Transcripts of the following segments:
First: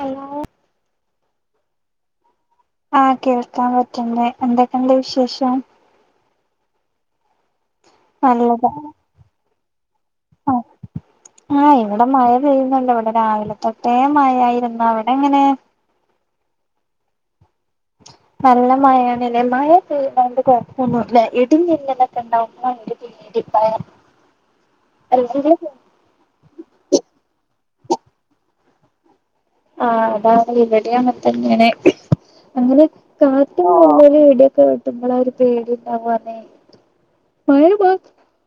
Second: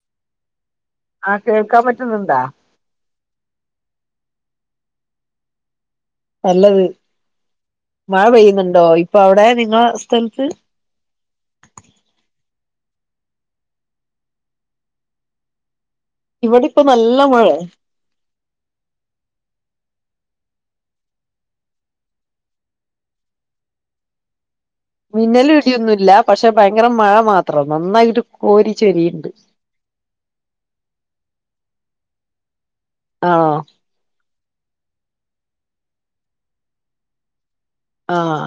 Hello ആഹ് കേൾക്കാൻ പറ്റ്ന്ന്ണ്ടാ ആഹ് കേൾക്കാം പറ്റ്ണ്ട് എന്തൊക്കെ ണ്ട് വിശേഷം നല്ലത് മഴ നല്ലത് പെയ്യ്ന്ന്ണ്ടോ ഇപ്പൊവ്ടെ നിങ്ങളെ സ്ഥൽത്ത് ആഹ് ആഹ് ഇവടെ മഴ പെയ്യ്‌ന്നുണ്ട് ഇവടെ രാവിലെ തൊട്ടെ മഴായിരുന്നു. അവ്ടെ എങ്ങനെ ഇവിടിപ്പം നല്ല മഴെ നല്ല മഴ ആണ് ലെ മഴ പെയ്യ്‌ണോണ്ട് കൊഴപ്പൊന്നും ഇല്ലാ ഇടിം മിന്നലൊക്കെ ഇണ്ടാവുമ്പം ഒരു പേ [unintelligible] മിന്നലും ഇടിയൊന്നുല്ല പക്ഷേ ഭയങ്കര മഴ മാത്രം നന്നായിട്ട് കോരി ചൊരിയ്ണ്ട് ആഹ് അതാണ് ഇവടിം അങ്ങത്തന്നേണ് അങ്ങനെ ആണോ കാറ്റോ വല്ല്യ ഇടിയൊക്കെ വെട്ടുമ്പളാ ഒര് പേടി ഇണ്ടാവാന്നേ. മഴ മാ ആഹ്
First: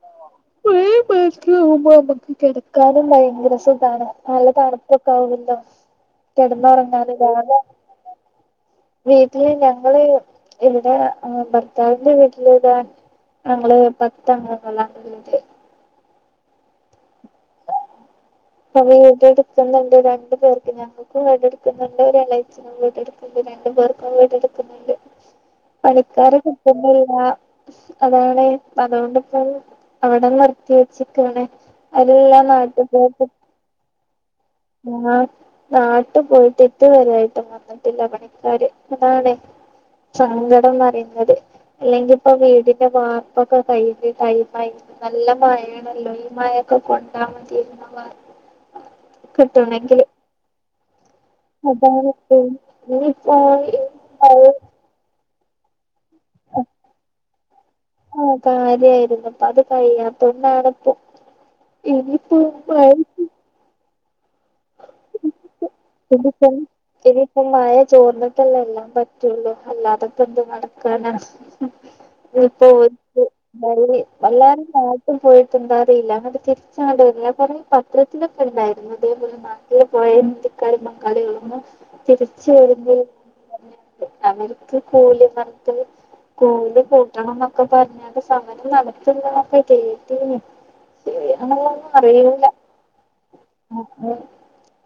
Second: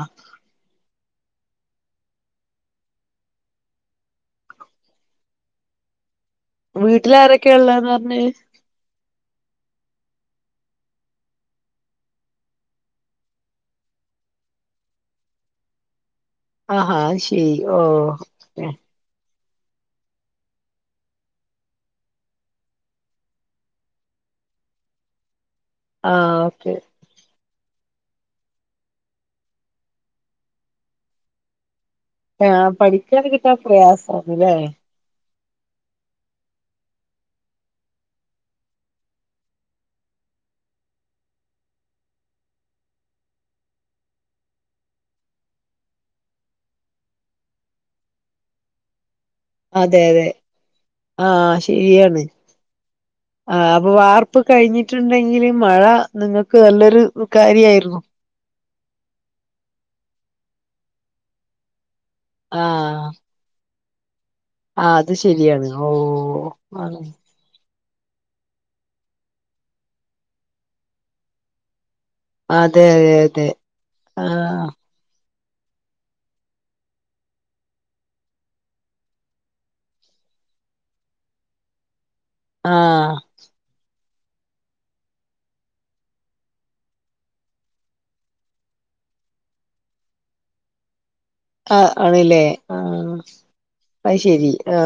[unintelligible] ഈ പേസ്ട്രി ചെയുമ്പോ നമ്മക്ക് കിടക്കാനുംക്കാനും ഭയങ്കര സുഖാണ്. നല്ല തണുപ്പൊക്കെ ആവുമ്പൊ കെടന്നൊറങ്ങാന് വീട്ടില് ആരൊക്കെയാ [unintelligible] ഉള്ളേന്ന് പറഞ്ഞേ വീട്ടില് ഞങ്ങള് ഇവിടെ ഭർത്താവിന്റെ വീട്ടില് ഇതാ ഞങ്ങള് പത്തംഗങ്ങളാണ് ഇള്ളത് ആഹാ അത് ശരി ഓ വീട് എടുക്കുന്നുണ്ട് രണ്ടു പേർക്ക് ഞാൻ ഞങ്ങക്കും വീടെടുക്കുന്നുണ്ട്, ഒരേളഛനും വീടെടുക്കുന്നുണ്ട്. രണ്ട് പേർക്കും വീടെടുക്കുന്നുണ്ട്. പണിക്കാരെ ആഹ് ഓക്കെ കിട്ടുന്നി - ആ അതാണ് അതുകൊണ്ടിപ്പം അവിടെ നിർത്തി വെച്ച്ക്കാണ്. അതെല്ലാം നാട്ട് പോയിട്ട്. ഒക്കെ പ്രയാസാണ്ല്ലേ. ആ നാട്ട് പോയിട്ട് ഇത്‌വരായിട്ടും വന്ന്ട്ടില്ല പണിക്കാര് അതാണെ സങ്കടംന്നറയുന്നത് അല്ലെങ്കിപ്പ വീടിന്റെ വാർപ്പൊക്കെ കയ്യുമ്പോ [unintelligible] നല്ല മഴേണ് ണല്ലേ ഈ മഴക്കെ കൊണ്ടാമത്യാരുന്നു വാർപ്പിന് അതെ അതെ ആ അതാണ് ശരിയാണ് ഇനിയിപ്പോ ആ അപ്പൊ വാർപ്പ് കഴിഞ്ഞിട്ട് ണ്ടെങ്കില് മഴ നിങ്ങക്ക് നല്ലൊരു കാര്യായിരുന്നു. ആ കാര്യായിരുന്നു. ഇപ്പത് കഴിയാത്തോണ്ടാണ്പ്പൊ എന്നിപ്പോ ആഹ് ആ അത് ശരിയാണ് ഓ ആ ഇപ്പം മയ ചോർന്നട്ടല്ലേ എല്ലാം പറ്റുള്ളു അല്ലാതൊക്കെ എന്ത് നടക്കാന ഇപ്പൊ അതെ അതെ ഓർക് അതെ ആഹ് [unintelligible] മ് പോയിട്ട്ണ്ടാറില്ല അങ്ങെ തിരിച്ചങ്ങട്ട വന്ന ഞാ പറഞ്ഞ പത്രത്തിലൊക്കെ ണ്ടായിരുന്നു അേപലെ [unintelligible] തിരിച്ച് വര്മ്പം ആഹ് അവര്ക്ക് കൂലി [unintelligible] കൂലി കൂട്ടണം ന്നൊക്കെ പറഞ്ഞാണ്ട് സമരം നടത്ത്ണ്ട് ന്നൊക്കെ കേട്ടിനി ആ ആണ്ല്ലേ ആ അയിശരി ആ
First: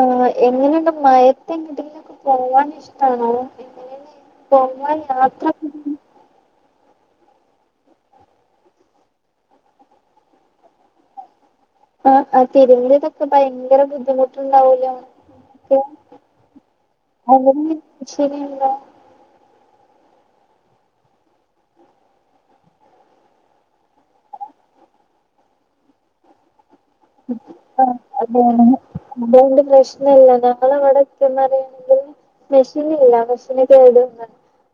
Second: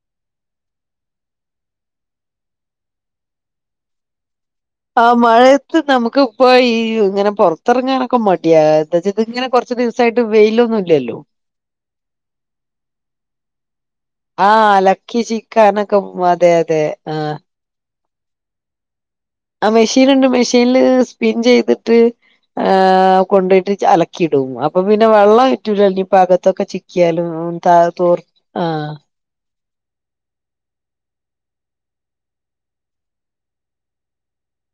ആ എങ്ങനെയണ്ട് മയത്ത് എങ്ങട്ടെങ്കിലും പോവാൻ ഇഷ്ട്ടാണോ എങ്ങനെ ആ മഴയത്ത് നമുക്ക് [unintelligible] ഇങ്ങനെ പുറത്തിറങ്ങാനൊക്കെ മടിയാ എന്താച്ച ഇത് ഇങ്ങനെ കൊറച്ച് ദിവസായിട്ട് വെയിലൊന്നുല്ലല്ലോ ആ അ തിര്മ്പ്ണതൊക്കെ ഭയങ്കര ആഹ് ബുദ്ധിമുട്ട്ണ്ടാവോല്ലോ അലക്കി ലെ ചിക്കാനൊക്കെ അതെ അതെ ആഹ് അങ്ങനന്യേ ശരിയാണല്ലോ ആ മെഷീന്നുണ്ട് മെഷീനില് സ്പിൻ ചെയ്ത്ട്ട് ഏ കൊണ്ടോയിട്ട് അലക്കിടും അപ്പൊ പിന്നെ വെള്ളറ്റൂല്ലല്ലോ ഇഭാഗത്തൊക്ക ചി ക്കിയാലും മ് ത തൊർ ആഹ് അത്കൊണ്ട് പ്രശ്നല്ലട ഞങ്ങളെ ഇവടെ [unintelligible] പറയാണെങ്കില് മെഷീന് ഇല്ല മെഷീനിട്ട വീട്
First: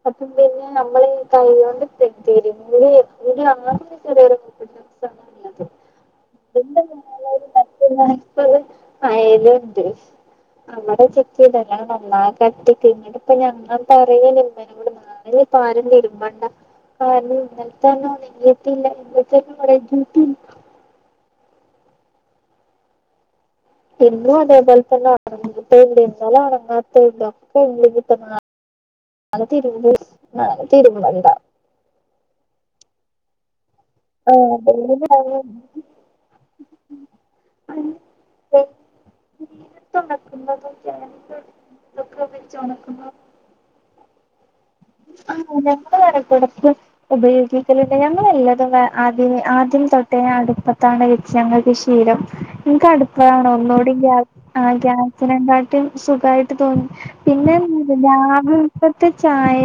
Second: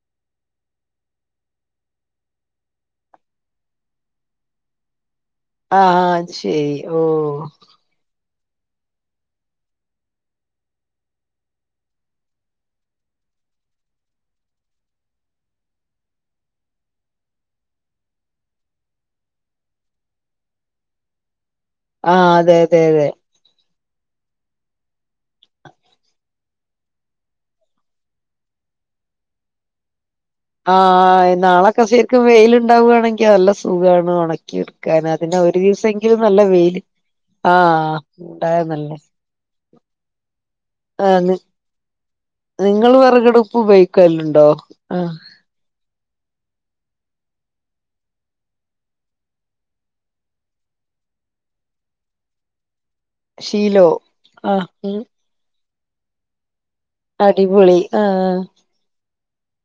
അപ്പം പിന്നെ നമ്മൾ കൈകൊണ്ട് സ്റ്റിച്ചെയ്യും [unintelligible] [inaudible] ആഹ ശരി ഓ [unintelligible] [unintelligible] അങ്ങനെ പ്പാരും തിര്മ്പണ്ട [unintelligible] ആഹ അതെയതെ അതെ എന്നും അതേപോലെതന്ന അറങ്ങട്ട ഇന്നലെ [unintelligible] [unintelligible] തിരൂര് ആഹ നാളൊക്കെ ശരിക്കും വെയിലുണ്ടാവുകയാണെങ്കിൽ നല്ല സുഖമാണ്. ആഹ് ഉണക്കിയെടുക്ക വെയിലത്ത് അതിെ ഒരു ദിവസെങ്കിലും നല്ല വെയില്. ആഹ ഉണ്ടായിുന്നല്ലേ. [unintelligible] ഇതൊക്കെ വെച്ച് നിങ്ങള്ൾ ഉണക്കുന്നതും വിറകടപ്പ്പയിക്കല്ലണ്ടോ ആ. ആ ഞങ്ങൾ വറക് എടുക്ക. ഉപയോഗിക്കല് ണ്ട് ഞങ്ങൾല്ലാതും ആദ്യ ആദ്യം തൊട്ടേ അടുപ്പത്താണ്. ഞങ്ങൾക്ക് ശീലം നിങ്ങക്ക് അടുപ്പണോ ശീലോ ഒന്നുകൂടി ആ ആഹ് ക്യാ ക്യാ. ഉം അതിനെക്കാട്ടും സുഖമായിട്ട് തോന്നി അടിപൊളി പിന്നെന്ത ആഹ് രാവിൽക്കത്തെ ചായ.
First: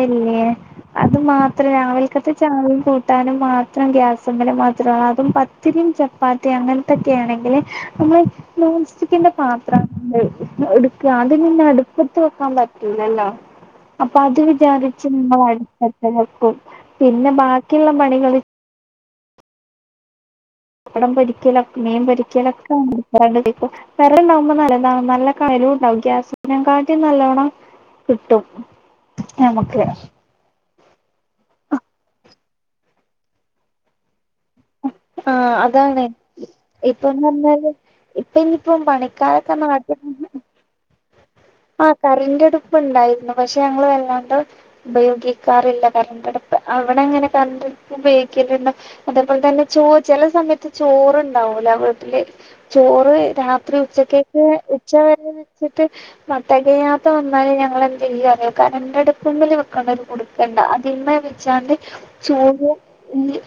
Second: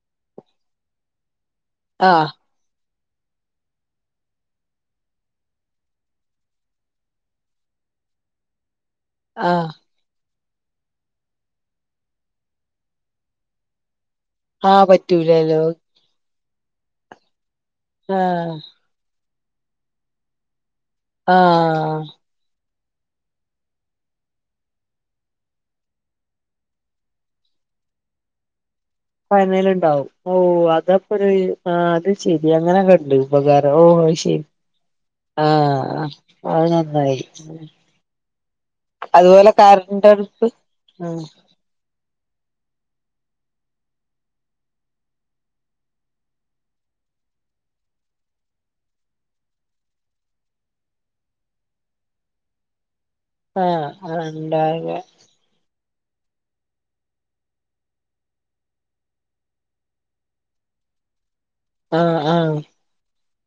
അത് മാത്രം ആഹ് രാവൽക്കത്തെ. ചായയും കൂട്ടാനും മാത്രം ഗ്യാസമ്മ ല് മാത്രമാക്കുംഅതും പത്തിരിയും ചപ്പാത്തി. അങ്ങനത്തൊക്കെ ആണെങ്കിൽ നമ്മൾ നോൺ സ്റ്റിക്കിന്റെ ആഹ് പാത്രം. എടുക്ക അതി പിന്ന അടുപ്പത്ത് വെക്കാൻ പറ്റൂലല്ലോ. അപ്പൊ അത് ആഹ് വിചാരിച്ച് നമ്മൾ പറ്റൂലല്ലോ അടു പത്ത് വെക്കും പിന്നെ ബാക്കിയുള്ള പണികൾ. ആഹ് പപ്പടം പരിക്കല മീൻ ആഹ് പരിക്കലൊക്കെ [unintelligible] വറു കുണ്ടാവുമ്പോ നല്ല താകും ഉണ്ടാവും നല്ല കണ്ലൂണ്ടാവും ഗ്യാസ് നെ കാട്ടും നല്ലോവണം. കിട്ടും. ഫനൽ നമുക്ക് ഉണ്ടാവും. ഓ അതപ്പോഴ് ആ അത് ശരി അങ്ങനെയൊക്കെ ഉണ്ട് ഉപകാരം ഓ ശരി. ആഹ് ആഹ അതാണ് അത് നന്നായി. ഇപ്പന്ന് പറഞ്ഞാല് ഇപ്പൊ ഇനിയിപ്പം അതുപോലെ പണിക്കാരൊക്കെ കറണ്ടടുപ്പ് മ്മ്. ആഹ കറണ്ട്അടുപ്പ ഉണ്ടായിരുന്നു പക്ഷെ ഞങ്ങള് വല്ലാണ്ട്. ഉപയോഗിക്കാറില്ല കറണ്ട്ടപ്പ് അവിടെ അങ്ങനെ കറണ്ട് അടുപ്പ് ഉപയോഗിക്കലുണ്ട? അതേപോൽതന്നെ ചോ ചില സമയത്ത് ചോറുണ്ടാവൂല വീട്ടില് ചോറ് രാത്രി ആഹ് ആഹ് ഉച്ചക്കക്കെ ഉണ്ടാക ഉച്ച വരെ വെച്ചിട്ട് വ തെകയാതെ വന്നാല് ഞങ്ങളെന്തെയ്യും അറിയോ കരന്റട്പ്പ്മ്മല് വെക്ക്ണൊരു കുട് ണ്ട അതി മെമവെച്ചാണ്ട് ആഹ് ആഹ് ചൂട്.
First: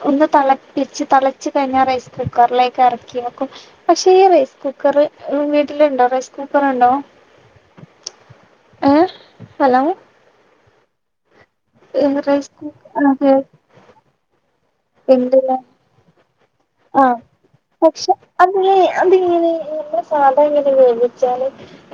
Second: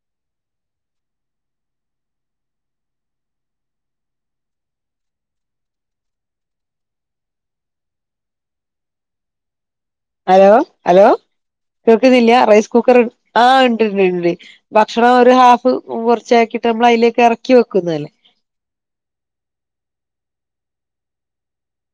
ഒന്ന് തിളപ്പിച്ച് തളച്ച്കഴിഞ്ഞാൽ റൈസ് കുക്കറിലേക്ക് ഇറക്കിയക്കും. പക്ഷെ ഈ റൈസ് കുക്കർ വീട്ടിലുണ്ടോ റൈസ് കുക്കർുണ്ടോ? ഏഹ ഹലോ. ഹലോ ഹലോ കേക്കുന്നില്ല റൈസ് കുക്കർ ആഹ ഉണ്ടണ്ട് ഉണ്ട്. ഭക്ഷണം ഒരു ഹാഫ് കുറച്ചക്കി. ആ പക്ഷെ അതിെ അതിങ്ങനെ നമ്മുടെ സാധ എങ്ങനെ വേവിച്ചാല്.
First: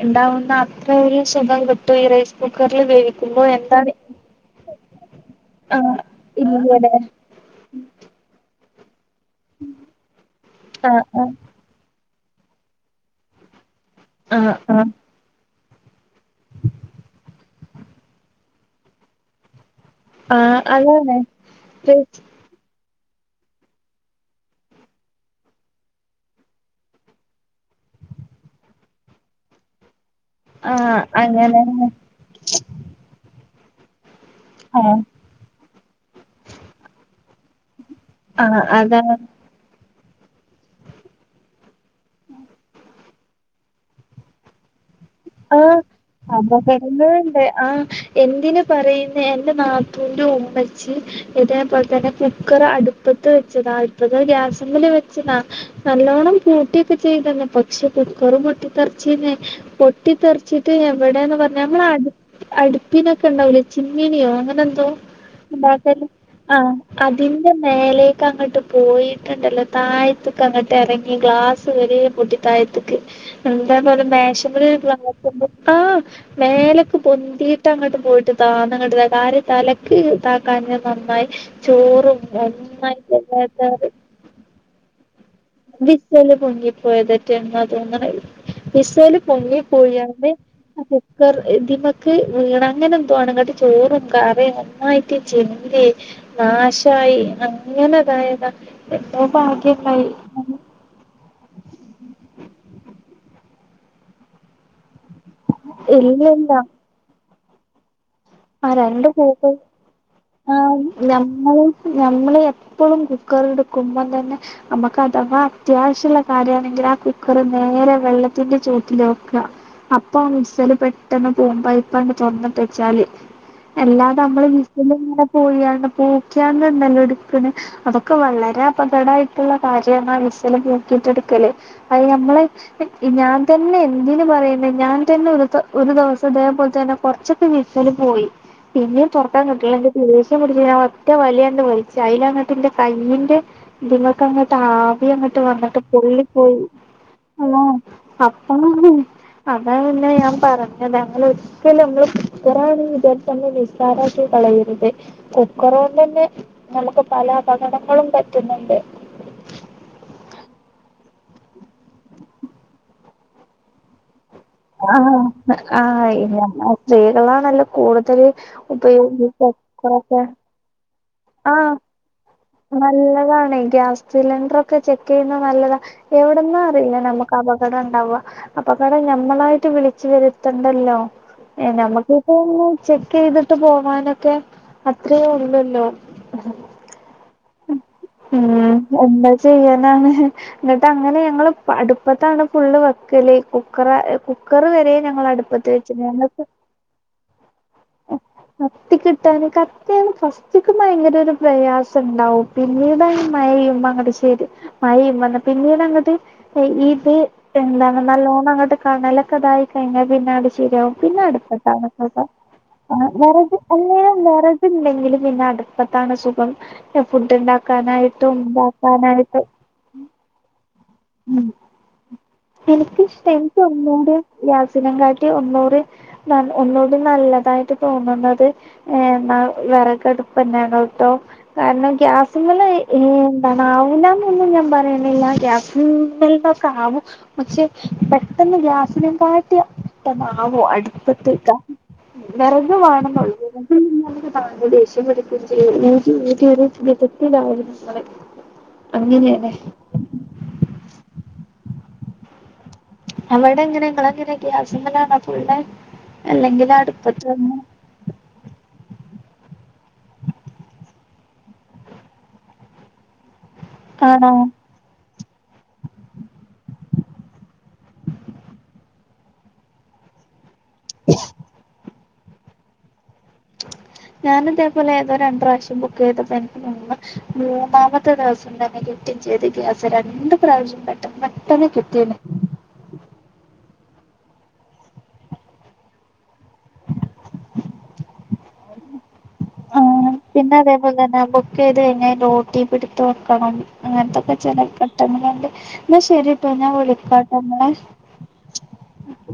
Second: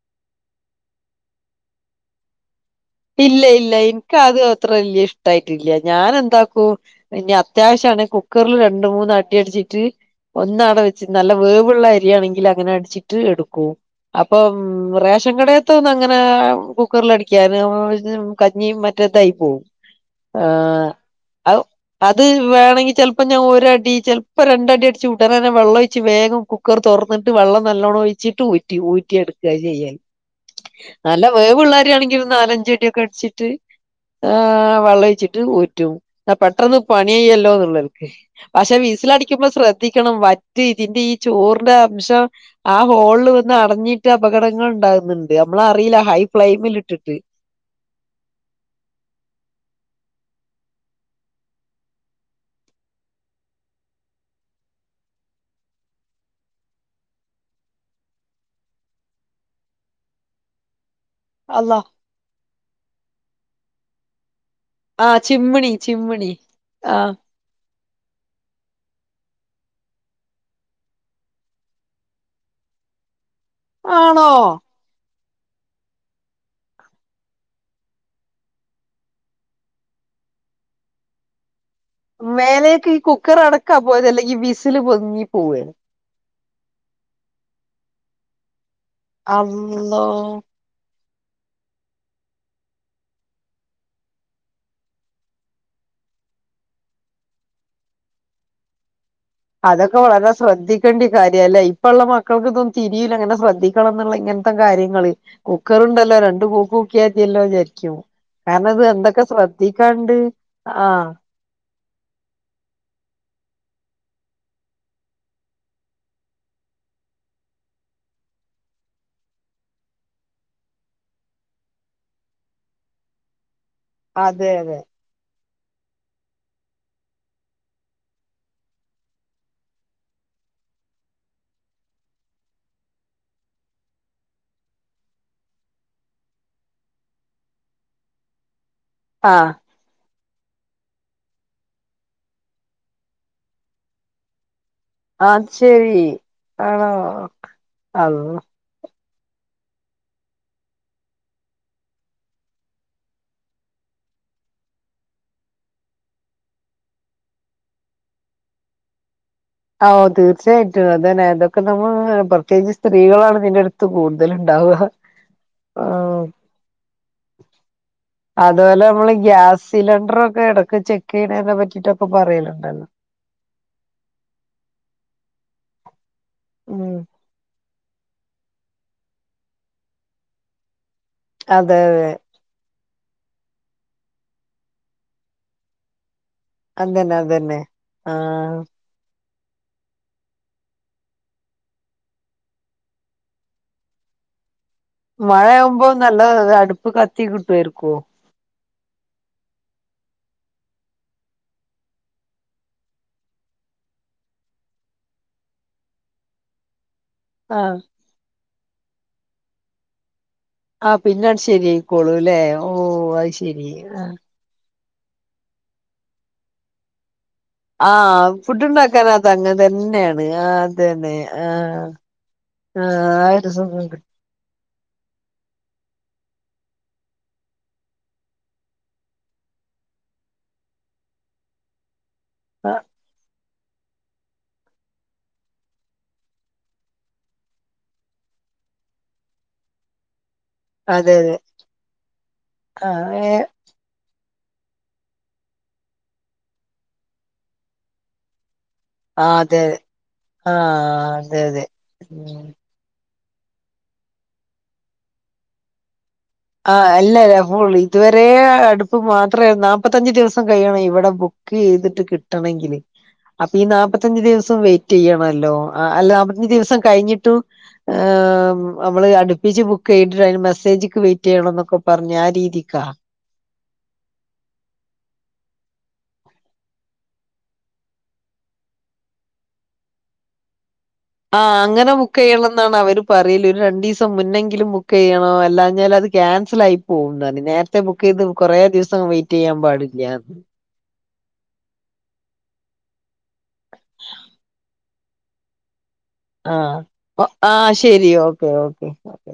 ഉണ്ടാവുന്ന അത്ര ഒരു സുഖം കിട്ടോ ഈ റൈസ്. കുക്കറിൽ വേവിക്കുമ്പോ ഇല്ല ഇല്ല എന്താണ് ഇൻകത് അത്ര വല്ല്യ ഇഷ്ടായിട്ടില്ല ആഹ് ഞാനെന്താക്കൂ ഇല്ലല്ലേ ഇനി അത്- അത്യാവിശ്യാണ് കുക്കെറിൽ രണ്ട് മൂന്ന് അടി അടിച്ചിട്ട് ഒന്ന് അവടെ ആഹ് വെച്ച് നല്ലെ വേവ് വ്ള്ള അരിയാണെങ്കില് അങ്ങനെ അട്ച്ചിട്ട് എടുക്കും. അപ്പം ആഹ് ആഹ് റേഷൻ കടേ ഇത്തൊന്നും അങ്ങെനെ കുക്കറിൽ അടിക്കാന് കഞ്ഞി മറ്റേതായി പോവും. ആഹ് ഔ അത് വേണെങ്കി ചെൽപ്പം ഞാൻ ഒരടി ചെൽപ്പെ രണ്ടടി അടിച്ച് ഉടനെന്നേ വെള്ളൊഴിച്ച് വേഗം കു ക്കർ തൊർന്നിട്ട് വെള്ളം നല്ലോണം ഒഴിച്ചിട്ട് ഊറ്റി ഊറ്റി എട്ക്ക ചെയ്യെല് ആഹ് നല്ല അങ്ങനെ വേവ്ള്ള അരിയാണെങ്കിലും നാലഞ്ച് അടിയൊക്കെ അട്ച്ചിട്ട് ആഹ് വെള്ളൊയ്ച്ചിട്ട് ഊറ്റും ആഹ് പെട്ട്രന്ന് പണിയയ്യല്ലോന്ന്ള്ളെല്ക്കെ ആഹ് പക്ഷേ അതാണ് വിസിലടിക്ക്യുമ്പോ ശ്രദ്ധിക്കണം വറ്റ് ഇതിന്റെ ഈ ചോറ്ന്റെ അംശം ആ ഹോള്ല് വന്ന് അടഞ്ഞിട്ട് അപകടങ്ങൾ ഇണ്ടാവ്ന്ന്ണ്ട് അമ്മളറീല്ല ഹൈ ഫ്ലെയിമില് ഇട്ടിട്ട് ഇണ്ടെ ആഹ്. എന്തിന് പറയുന്നെ എന്റെ നാത്തൂന്റെ ഉമ്മച്ചി ഇതേപ്പോല്ത്തന്നെ കുക്കർ അട്പ്പത്ത് വെച്ചതാ ഇപ്പത് ഗ്യാസ്മ്മല് വെച്ചെതാ നല്ലോണ്ണം പൂട്ടിയൊക്കെ ചെയ്ത്ണ് പക്ഷെ കുക്കെർ പൊട്ടി ത്തെർച്ചിണ് പൊ ട്ടിത്തെറ്ച്ചിട്ട് എവിടേന്ന് പറ്ഞ്ഞാ അള്ളാ അമ്മളെ അട് അടുപ്പിനൊക്കെ ഇണ്ടാവൂലെ ചിമ്മിനിയോ അങ്ങനെ ആഹ് ചിമ്മിണി [unintelligible] ചിമ്മിണി ആഹ് അതി മേലേക്കങ്ങട്ട് പോയിട്ട്ണ്ടല്ലോ തായ്ത്ത്ക്ക് അങ്ങട്ടെറങ്ങി ഗ്ലാസ് വെരെ പൊട്ടി തായ്ത്ത് എന്താപ്പത് ആണോ മേഷെമ്മെല് [unintelligible] ആഹ് മേലെക്ക് പൊന്തീട്ടങ്ങട്ട് പോയിട്ട് താന്നങ്ങട്ട് [unintelligible] തലെക്ക് ത ക്കാഞ്ഞെ നന്നായി. ചോറും മേലേക്ക് ഈ കുക്കർ ഒന്നായിട്ട് അടക്കാ പോയെത് അല്ലെങ്കി ഈ വിസില് പൊങ്ങി പോവെ? വിസെല് പൊങ്ങിപ്പോയതെറ്റേന്നാ തോന്ന്ണെ വിസെല് അള്ളോ പൊങ്ങിപ്പോയാണ്ട് അതെ ക്കർ എന്തിമ്മെക്ക് വീണ് അങ്ങനെന്തോ ആണ് ഇങ്ങെട്ട് ചോറും കറിയും ഒന്നായിട്ട് ചിന്തി നാശായി അങ്ങെനെ ഇതായത. [unintelligible] അതൊക്കൊ ഓരോ ശ്രദ്ധിക്കേണ്ടി കാര്യല്ലേ ഇപ്പ ഇള്ള മക്കൾക്ക് ഇതൊന്നും തിരിയൂല ഇങ്ങനെ ശ്രദ്ധിക്കണം എന്നുള്ള ഇങ്ങനത്തെ കാര്യങ്ങള്. കുക്കറ്ണ്ടല്ലോ രണ്ട് ഇല്ലല്ല കൂക്കുക്കിയാത്തിയല്ലോ വിചാരിക്ക്യും ആ കാരണം ഇത് രണ്ട് എന്തൊക്കെ ശ്രദ്ധിക്കാണ്ട് ആഹ്. നോക്കി ഞമ്മൾ എപ്പളും കുക്കർ എട്ക്കുമ്പം തന്നെ അമ്മക്ക് അഥവാ അത്യാവശ്യള്ള കാര്യണെങ്കിൽ ആ കുക്കറ് നേരെ വെള്ളത്തിന്റെ ചോട്ടില് വെക്ക അപ്പം വിസെല് പെട്ടെന്ന് പോവും പൈപ്പാണ്ട് തൊർന്ന്ട്ടെച്ചാല് അല്ലാതെ അമ്മള് അതെ അതെ വിസില് ഇങ്ങനെ പോയാണ്ട് പോക്കിയാണ്ട് ഇണ്ടല്ലോ ഇട്ക്ക്ണ് അതൊക്കെ വളെരെ അപകടായിട്ടുള്ള കാര്യണ് വിസെല് പോക്കിട്ട് എട്ക്കല് അഹ് ഞമ്മള് ഹെ ഇ ഞാൻ തന്നെ എന്തിന് പറയുന്ന് ഞാൻ തന്നെ ഒരുസ ഒരു ദിവസം ഇതേപോലെ തന്നെ കൊറച്ചൊക്കെ വിസില് പോയി പിന്നെയും ആഹ് ത്തെറക്കാൻകിട്ടിലെങ്കി ദേഷ്യം പിടിച്ച് ഞാൻ ഒറ്റ വലിയണ്ട് വലിച്ച് അയിലങ്ങട്ടിന്റെ കയ്യിന്റെ ഇത്ങ്ങൾക്കങ്ങട്ടാ തി അങ്ങട്ട് അത് വന്ന്ട്ട് ശരി പൊള്ളി പോയി ആണോ ആഹ് അള്ളാ അപ്പം വെന്തിനീ അതാപിന്നെ ഞാൻ പറഞ്ഞത് അങ്ങനെ ഒരിക്കലുഅമ്മൾ കുറാണ് അ ഇതൊക്കൊന്ന് നിസ്സാരാക്കി കളയെരുത് കുക്കറോണ്ടന്നെ ഞമ്മക്ക് പല അപകടങ്ങളും പറ്റുന്നുണ്ട് അഹ് ഓ തീർച്ചയായിട്ടും അതന്നെ അതൊക്കെ നമ്മള് പ്രത്യേകിച്ച് സ്ത്രീകളാണ് ഇതിന്റടുത്ത് കൂട് ഇതിലിണ്ടാവ് ആഹ് ആഹ് ഇ ഞമ്മ ചെയ്തതാണ് കൂടുതല് ഉപയോഗിക്കാ കൊറേശ്ശെ എടക്ക് ചെക്കെയ്ണേ ആഹ് നല്ലതാണെയ് ഗ്യാസ് സിലിണ്ട്രൊക്കെ ചെക്ക് ചെയ്യുന്ന നല്ലതാ എവടുന്നാ ഉം അറീല്ല അമ്മക്ക് അപകടംഇണ്ടാവ അപകടം ഞമ്മളായിട്ട് വിളിച്ച് വെരുത്തണ്ടല്ലോ? ഏ അതെ അതെ ഞമ്മക്കിപ്പോ ചെക്ക് ചെയ്തിട്ട് പോവാനൊക്കെ അത്രേയൊള്ളല്ലോ? അതെന്നെ അതെന്നെ ആഹ് ഉം എന്താ ചെയ്യാനാണ് ന്നിട്ട് അങ്ങനെ ഞങ്ങള് അടുപ്പത്താണ് ഫുള്ള് വെക്കല് കുക്കറ കുക്കർവെരെ മഴയാവുമ്പോ നല്ല അടുപ്പ് കത്തി കിട്ടുവായിരിക്കോ? കത്തിക്കിട്ടാൻ കത്തിയാണ് ഫസ്റ്റ് ഭയങ്കര ഒര് പ്രയാസണ്ടാവും പിന്നീട് മയേയുമ്പോ അങ്ങട് ശെരി മയയും വന്ന പിന്നീടങ്ങ്ട്ട് എ ഈത് ആഹ് എന്താണ് നല്ലോണം അങ്ങട്ട് കടലൊക്കെതായി കഴിഞ്ഞ പിന്നടി ശരിയാവും ആഹ് പിന്നെ അത് അടുത്ത താമസൊക്ക ശരിയായിക്കോളൂല്ലേ ഓ അങ്ങ് അത് വേറേത് ശരി ആഹ് അന്നേരം വേറെ ത്ണ്ടെങ്കിലും പിന്നെ അടുപ്പത്താണ് സുഖം ഫുഡ്ണ്ടാ ആഹ് ഫുഡ് ഉണ്ടാക്കാനാതങ്ങ അതുതന്നയാണ് ആഹ് അതെന്നെ ഉം ആഹ് ആഹ് ആ ഒര് സുഖം കി ഗ്യസിനെകാട്ടി ഒന്നൂറിം ന്ന ഒന്നൂടിം നല്ലതായിട്ട് തോന്നുന്നത് ഏഇന്നാ വെറകടുപ്പ്ന്നെയാണ്ട്ട്ടോ കാരണം ഗ്യാസി ആഹ് ഏ എന്താണ്ആവിന്നൊന്നും ഞാൻ പറയ്ണില്ല ഗ്യസ് യൂസെൽതൊക്കാവും പക്ഷേ പെട്ടെന്ന് ഗ്യാസിനെം കാട്ടിയ പെട്ടന്നവോ അതെ അതെ അടുപ്പത്ക്കാ വെറക് ആഹ് വേണെന്നൊള്ളു. ഏഹ് ആകെ ദേഷ്യം പിടിക്കും ചെയ്യും ഊതി ഊതി ഒരു വിധത്തിലാവും നമ്മള് ആഹ് അങ്ങനെലെ അതെ അതെ ആഹ് അതെ അതെ മം അവടെ എങ്ങനെ ഇങ്ങളങ്ങനെ ഗ്യാസ്മ്മലാണോ ഫുള്ള് അല്ലെങ്കിൽ അടുപ്പതണോ? ഇതുവെരെ അടുപ്പ് മാത്രേയിരുന്നു നാല്പത്തഞ്ച് ദിവസം കഴിയണം ഇവടെ ബുക്ക് ചെയ്തിട്ട് കിട്ടണെങ്കില് [inaudible] അപ്പൊ ഈ നാല്പത്തഞ്ചു ആണോ ദിവസം വെയിറ്റ് ചെയ്യണല്ലോ അല്ല നാല്പത്തഞ്ചു ദിവസം കഴിഞ്ഞിട്ടു ഏ അമ്മള് അടുപ്പിച്ച് ബുക്ക് ചെയ്തിട്ട് അയിന് മെസ്സേജ്ക്ക് വെ റ്റെയ്യണംന്നൊക്കെ പറഞ്ഞ് ആ രീതിക്കാ [inaudible] ഞാനിതേപോലെ ഏതോ രണ്ട് പ്രാവശ്യം ബുക്ക് ചെയ്തപ്പോ എനിക്ക് മൂന്ന് മൂന്നാമത്തെ ദിവസം തന്നെ കി റ്റ് ഇച്ചൊരു ഗ്യാസ് രണ്ട് പ്രാവിശ്യം ആഹ് അങ്ങനെ ബുക്കെയ്ണ ന്നാണ് അവര് പറയല് ഒര് രണ്ടീസം മുന്നെങ്കിലും ബുക്കെയ്യണം അല്ലഞ്ഞാൽ അത് ക്യാൻസലായി. പോവുന്ന് പറഞ് നേരത്തെ ബുക്കെയ്ത് കൊറേ ദിവസം വെയ് ആഹ് പിന്നതെ പ്പങ്ങനെ ബുക്കെയ്ത് കഴിഞ്ഞാ അയ്ന്റെ ഒ ട്ടി പി ഇട്ത്ത് വെക്കണം അങ്ങനത്തൊക്കെ ചെലേ ഘട്ടങ്ങള്ണ്ട് ന്നശെരിട്ടോ ഞാൻ ആഹ് വിളിക്കാട്ടോ ആഹ് നിങ്ങളെ ശരി ഓക്കെ ഓക്കെ ഓക്കെ